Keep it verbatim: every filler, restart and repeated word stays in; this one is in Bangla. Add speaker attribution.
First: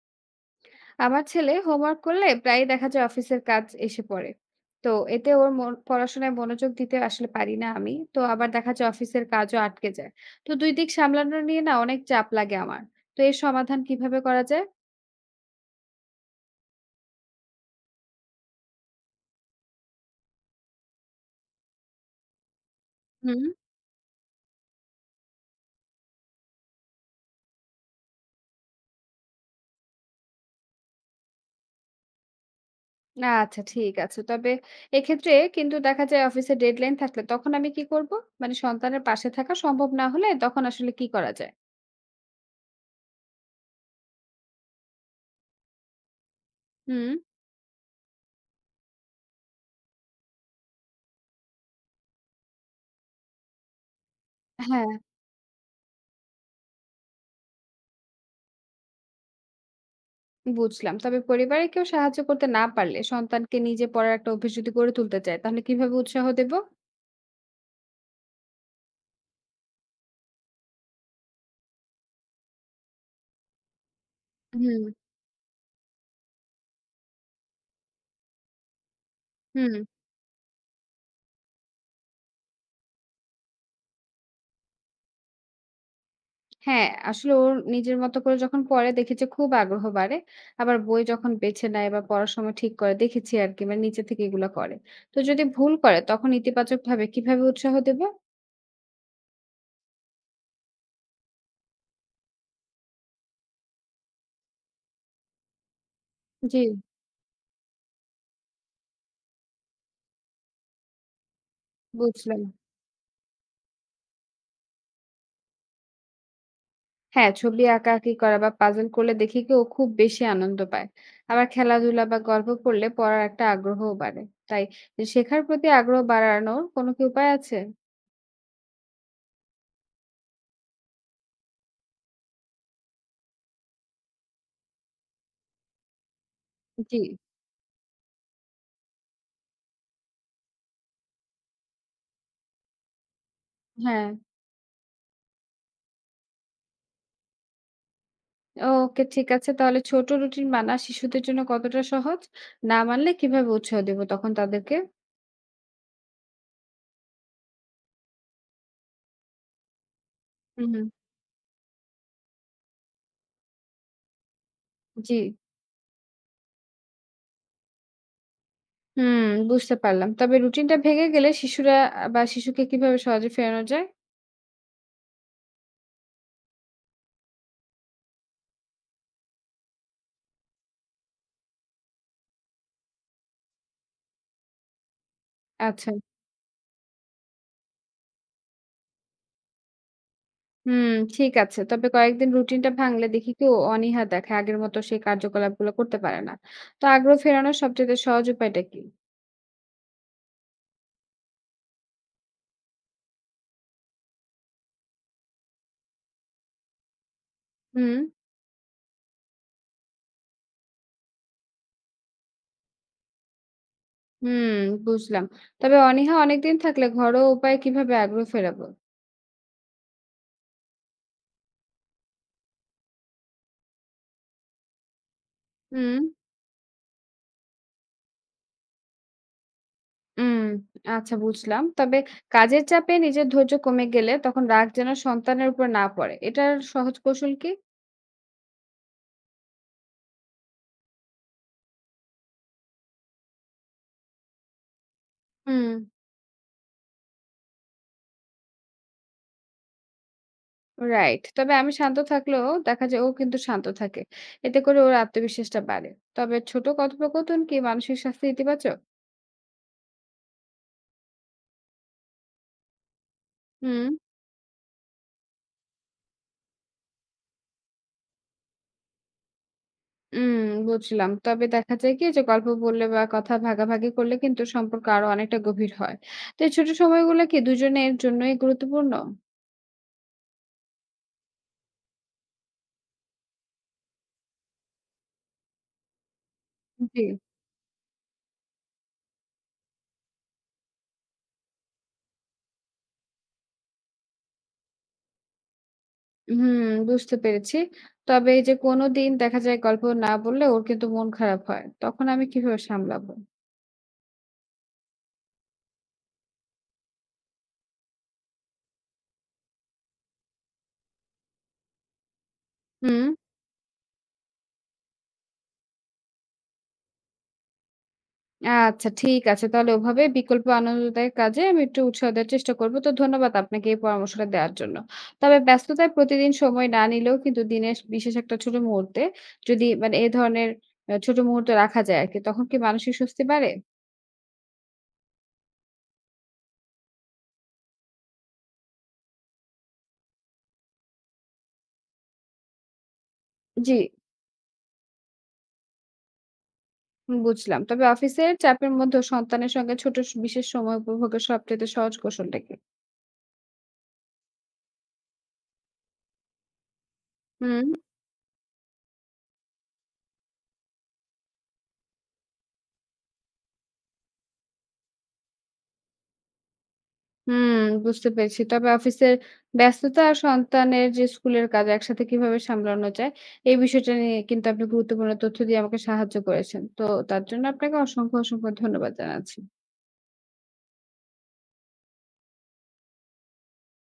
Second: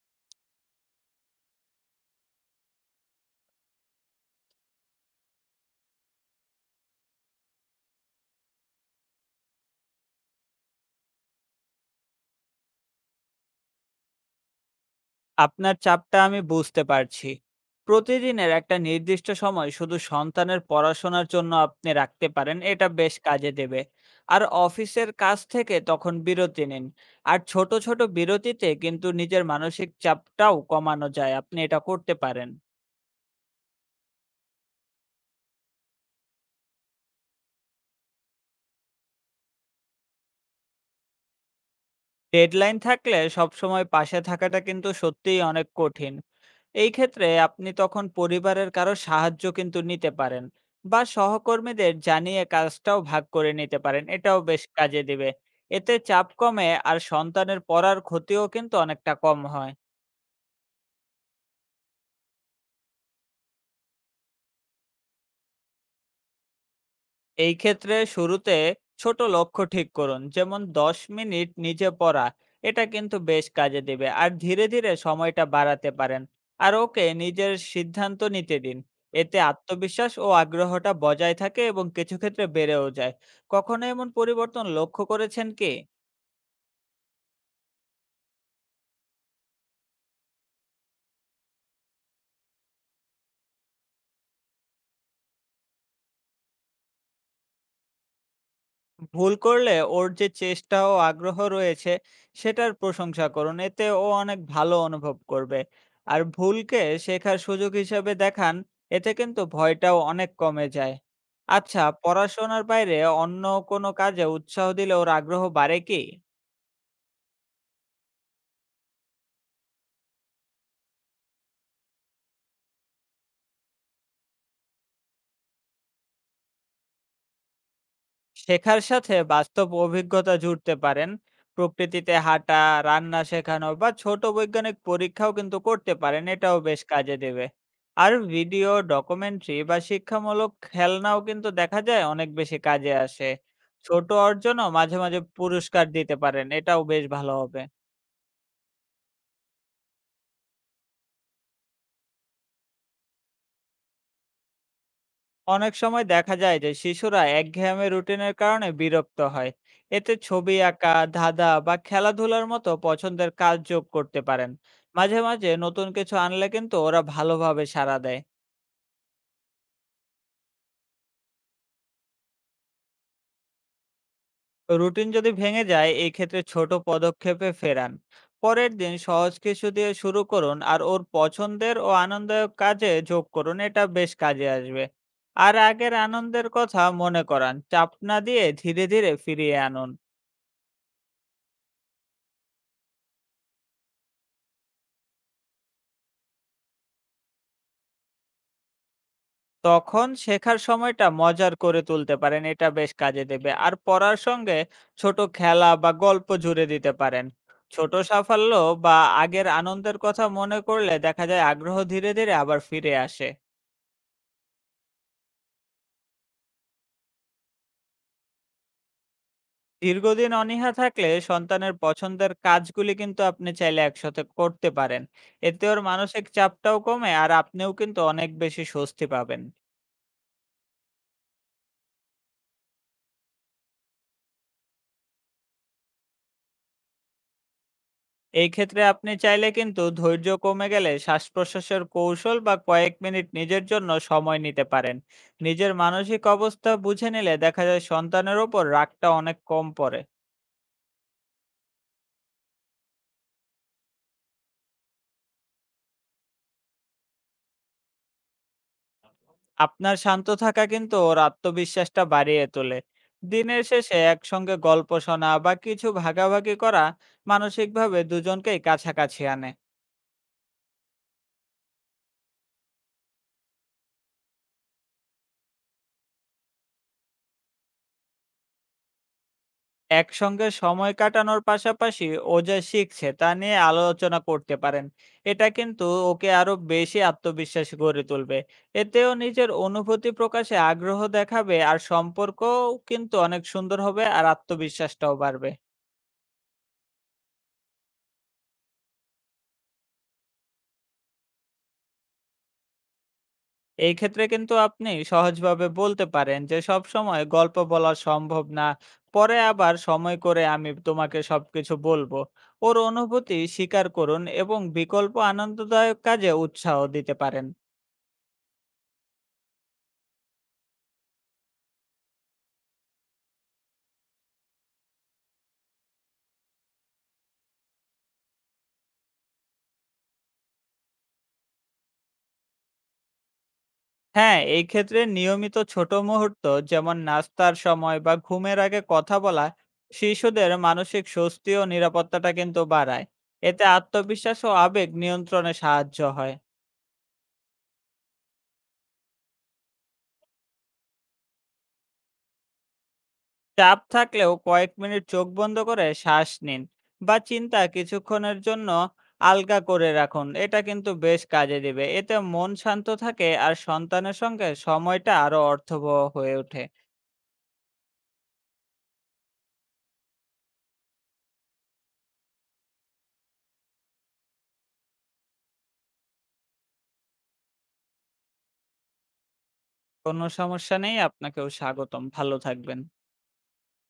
Speaker 1: আমার ছেলে হোমওয়ার্ক করলে প্রায়ই দেখা যায় অফিসের কাজ এসে পড়ে, তো এতে ওর মন- পড়াশোনায় মনোযোগ দিতে আসলে পারি না আমি, তো আবার দেখা যায় অফিসের কাজও আটকে যায়, তো দুই দিক সামলানো নিয়ে না অনেক চাপ লাগে আমার, তো এর সমাধান কিভাবে করা যায়?
Speaker 2: আপনার চাপটা আমি বুঝতে পারছি। প্রতিদিনের একটা নির্দিষ্ট সময় শুধু সন্তানের পড়াশোনার জন্য আপনি রাখতে পারেন। এটা বেশ
Speaker 1: হুম।
Speaker 2: কাজে দেবে। আর অফিসের কাজ থেকে তখন বিরতি নিন। আর ছোট, ছোট বিরতিতে কিন্তু নিজের মানসিক চাপটাও কমানো যায়। আপনি এটা করতে পারেন।
Speaker 1: আচ্ছা ঠিক আছে, তবে এক্ষেত্রে কিন্তু দেখা যায় অফিসে ডেডলাইন থাকলে তখন আমি কি করব? মানে সন্তানের পাশে থাকা সম্ভব না হলে তখন আসলে কি করা যায়?
Speaker 2: ডেডলাইন থাকলে সবসময় পাশে থাকাটা কিন্তু সত্যিই অনেক কঠিন। এই
Speaker 1: হুম।
Speaker 2: ক্ষেত্রে আপনি তখন পরিবারের কারো সাহায্য কিন্তু নিতে পারেন বা সহকর্মীদের জানিয়ে কাজটাও ভাগ করে নিতে পারেন। এটাও বেশ
Speaker 1: হ্যাঁ।
Speaker 2: কাজে দিবে। এতে চাপ কমে আর সন্তানের পড়ার ক্ষতিও কিন্তু অনেকটা কম হয়।
Speaker 1: বুঝলাম। তবে পরিবারে কেউ সাহায্য করতে না পারলে সন্তানকে নিজে পড়ার একটা অভ্যাস যদি গড়ে তুলতে চায়, তাহলে কিভাবে উৎসাহ দেব?
Speaker 2: এই ক্ষেত্রে শুরুতে ছোট লক্ষ্য ঠিক করুন, যেমন দশ মিনিট নিজে পড়া। এটা কিন্তু বেশ কাজে দেবে। আর ধীরে
Speaker 1: হুম,
Speaker 2: ধীরে সময়টা বাড়াতে পারেন। আর ওকে নিজের সিদ্ধান্ত নিতে দিন। এতে
Speaker 1: হুম,
Speaker 2: আত্মবিশ্বাস ও আগ্রহটা বজায় থাকে এবং কিছু ক্ষেত্রে বেড়েও যায়। কখনো এমন পরিবর্তন লক্ষ্য করেছেন কি?
Speaker 1: হ্যাঁ, আসলে ওর নিজের মতো করে যখন পড়ে দেখেছি খুব আগ্রহ বাড়ে। আবার বই যখন বেছে নেয় বা পড়ার সময় ঠিক করে দেখেছি আরকি, মানে নিচে থেকে এগুলা করে। তো যদি ভুল করে তখন ইতিবাচকভাবে কিভাবে উৎসাহ দেব?
Speaker 2: ভুল করলে ওর যে চেষ্টা ও আগ্রহ রয়েছে সেটার প্রশংসা করুন। এতে ও অনেক ভালো অনুভব করবে। আর
Speaker 1: জি।
Speaker 2: ভুলকে শেখার সুযোগ হিসেবে দেখান। এতে কিন্তু ভয়টাও অনেক কমে যায়। আচ্ছা,
Speaker 1: বুঝলাম।
Speaker 2: পড়াশোনার বাইরে অন্য কোনো কাজে উৎসাহ দিলে ওর আগ্রহ বাড়ে কি?
Speaker 1: হ্যাঁ, ছবি আঁকাআঁকি করা বা পাজল করলে দেখি কি ও খুব বেশি আনন্দ পায়। আবার খেলাধুলা বা গল্প করলে পড়ার একটা আগ্রহও বাড়ে। তাই শেখার প্রতি আগ্রহ বাড়ানোর কোনো কি উপায় আছে?
Speaker 2: শেখার সাথে বাস্তব অভিজ্ঞতা জুড়তে পারেন। প্রকৃতিতে হাঁটা, রান্না শেখানো বা ছোট বৈজ্ঞানিক পরীক্ষাও কিন্তু করতে পারেন। এটাও বেশ
Speaker 1: জি।
Speaker 2: কাজে দেবে। আর ভিডিও ডকুমেন্টারি বা শিক্ষামূলক খেলনাও কিন্তু দেখা যায় অনেক বেশি কাজে আসে।
Speaker 1: হ্যাঁ,
Speaker 2: ছোট অর্জনও মাঝে মাঝে পুরস্কার দিতে পারেন। এটাও বেশ ভালো হবে।
Speaker 1: ওকে ঠিক আছে। তাহলে ছোট রুটিন মানা শিশুদের জন্য কতটা সহজ? না মানলে কিভাবে উৎসাহ দেব তখন তাদেরকে?
Speaker 2: অনেক সময় দেখা যায় যে শিশুরা একঘেয়েমি রুটিনের কারণে বিরক্ত হয়। এতে ছবি
Speaker 1: হুম, হুম।
Speaker 2: আঁকা, ধাঁধা বা খেলাধুলার মতো পছন্দের কাজ যোগ করতে পারেন।
Speaker 1: জি।
Speaker 2: মাঝে মাঝে নতুন কিছু আনলে কিন্তু ওরা ভালোভাবে সাড়া দেয়।
Speaker 1: হুম। বুঝতে পারলাম। তবে রুটিনটা ভেঙে গেলে শিশুরা বা শিশুকে কিভাবে সহজে ফেরানো যায়?
Speaker 2: রুটিন যদি ভেঙে যায়, এই ক্ষেত্রে ছোট পদক্ষেপে ফেরান। পরের দিন সহজ কিছু দিয়ে শুরু করুন আর ওর পছন্দের ও আনন্দদায়ক কাজে যোগ করুন। এটা বেশ কাজে আসবে। আর
Speaker 1: আচ্ছা।
Speaker 2: আগের আনন্দের কথা মনে করান, চাপ না দিয়ে ধীরে ধীরে ফিরিয়ে আনুন।
Speaker 1: হুম, ঠিক আছে। তবে কয়েকদিন রুটিনটা ভাঙলে দেখি কি ও অনীহা দেখায়। আগের মতো সেই কার্যকলাপগুলো করতে পারে না। তো আগ্রহ ফেরানোর সবচেয়ে সহজ উপায়টা কি?
Speaker 2: তখন শেখার সময়টা মজার করে তুলতে পারেন। এটা বেশ কাজে দেবে। আর পড়ার সঙ্গে ছোট খেলা বা গল্প জুড়ে দিতে পারেন। ছোট
Speaker 1: হুম,
Speaker 2: সাফল্য বা আগের আনন্দের কথা মনে করলে দেখা যায় আগ্রহ ধীরে ধীরে আবার ফিরে আসে।
Speaker 1: হুম, বুঝলাম। তবে অনীহা অনেকদিন থাকলে ঘরোয়া উপায়ে কিভাবে আগ্রহ ফেরাবো?
Speaker 2: দীর্ঘদিন অনীহা থাকলে সন্তানের পছন্দের কাজগুলি কিন্তু আপনি চাইলে একসাথে করতে পারেন। এতে ওর
Speaker 1: হুম,
Speaker 2: মানসিক চাপটাও কমে আর আপনিও কিন্তু অনেক বেশি স্বস্তি পাবেন।
Speaker 1: হুম, আচ্ছা বুঝলাম। তবে কাজের চাপে নিজের ধৈর্য কমে গেলে তখন রাগ যেন সন্তানের উপর না পড়ে। এটার সহজ কৌশল কি?
Speaker 2: এই ক্ষেত্রে আপনি চাইলে কিন্তু ধৈর্য কমে গেলে শ্বাস প্রশ্বাসের কৌশল বা কয়েক মিনিট নিজের জন্য সময় নিতে পারেন।
Speaker 1: হুম।
Speaker 2: নিজের মানসিক অবস্থা বুঝে নিলে দেখা যায় সন্তানের ওপর রাগটা অনেক কম পড়ে।
Speaker 1: রাইট। তবে আমি শান্ত থাকলেও দেখা যায় ও কিন্তু শান্ত থাকে। এতে করে ওর আত্মবিশ্বাসটা বাড়ে। তবে ছোট কথোপকথন কি মানসিক স্বাস্থ্যে ইতিবাচক?
Speaker 2: আপনার শান্ত থাকা কিন্তু ওর আত্মবিশ্বাসটা বাড়িয়ে তোলে। দিনের
Speaker 1: হুম,
Speaker 2: শেষে একসঙ্গে গল্প শোনা বা কিছু ভাগাভাগি করা মানসিকভাবে দুজনকেই কাছাকাছি আনে।
Speaker 1: উম, বুঝলাম। তবে দেখা যায় কি যে গল্প বললে বা কথা ভাগাভাগি করলে কিন্তু সম্পর্ক আরো অনেকটা গভীর হয়। তো এই ছোট সময়গুলো কি দুজনের জন্যই গুরুত্বপূর্ণ?
Speaker 2: একসঙ্গে সময় কাটানোর পাশাপাশি ও যা শিখছে তা নিয়ে আলোচনা করতে পারেন। এটা কিন্তু ওকে আরো বেশি
Speaker 1: জি।
Speaker 2: আত্মবিশ্বাসী গড়ে তুলবে। এতেও নিজের অনুভূতি প্রকাশে আগ্রহ দেখাবে আর সম্পর্কও কিন্তু অনেক সুন্দর হবে আর আত্মবিশ্বাসটাও বাড়বে।
Speaker 1: হুম, বুঝতে পেরেছি। তবে এই যে কোনো দিন দেখা যায় গল্প না বললে ওর কিন্তু মন খারাপ হয়। তখন আমি কিভাবে সামলাবো?
Speaker 2: এই ক্ষেত্রে কিন্তু আপনি সহজভাবে বলতে পারেন যে সব সময় গল্প বলা সম্ভব না। পরে আবার সময় করে আমি তোমাকে সবকিছু বলবো। ওর
Speaker 1: হুম।
Speaker 2: অনুভূতি স্বীকার করুন এবং বিকল্প আনন্দদায়ক কাজে উৎসাহ দিতে পারেন।
Speaker 1: আচ্ছা ঠিক আছে। তাহলে ওভাবে বিকল্প আনন্দদায়ক কাজে আমি একটু উৎসাহ দেওয়ার চেষ্টা করব। তো ধন্যবাদ আপনাকে এই পরামর্শটা দেওয়ার জন্য। তবে ব্যস্ততায় প্রতিদিন সময় না নিলেও কিন্তু দিনের বিশেষ একটা ছোট মুহূর্তে, যদি মানে এ ধরনের আ ছোট মুহূর্ত রাখা যায় আরকি, তখন কি মানসিক স্বস্তি বাড়ে?
Speaker 2: হ্যাঁ, এই ক্ষেত্রে নিয়মিত ছোট মুহূর্ত, যেমন নাস্তার সময় বা ঘুমের আগে কথা বলা, শিশুদের মানসিক স্বস্তি ও নিরাপত্তাটা কিন্তু বাড়ায়। এতে
Speaker 1: জি,
Speaker 2: আত্মবিশ্বাস ও আবেগ নিয়ন্ত্রণে সাহায্য হয়।
Speaker 1: বুঝলাম। তবে অফিসের চাপের মধ্যেও সন্তানের সঙ্গে ছোট স বিশেষ সময় উপভোগের সবচাইতে সহজ কৌশলটা কি?
Speaker 2: চাপ থাকলেও কয়েক মিনিট চোখ বন্ধ করে শ্বাস নিন বা চিন্তা
Speaker 1: হুম।
Speaker 2: কিছুক্ষণের জন্য আলগা করে রাখুন। এটা কিন্তু বেশ কাজে দিবে। এতে মন শান্ত থাকে আর সন্তানের সঙ্গে সময়টা আরো অর্থবহ হয়ে ওঠে।
Speaker 1: হুম, বুঝতে পেরেছি। তবে অফিসের ব্যস্ততা আর সন্তানের যে স্কুলের কাজ একসাথে কিভাবে সামলানো যায়, এই বিষয়টা নিয়ে কিন্তু আপনি গুরুত্বপূর্ণ তথ্য দিয়ে আমাকে সাহায্য করেছেন। তো তার জন্য আপনাকে অসংখ্য, অসংখ্য ধন্যবাদ জানাচ্ছি।
Speaker 2: কোনো সমস্যা নেই, আপনাকেও স্বাগতম। ভালো থাকবেন।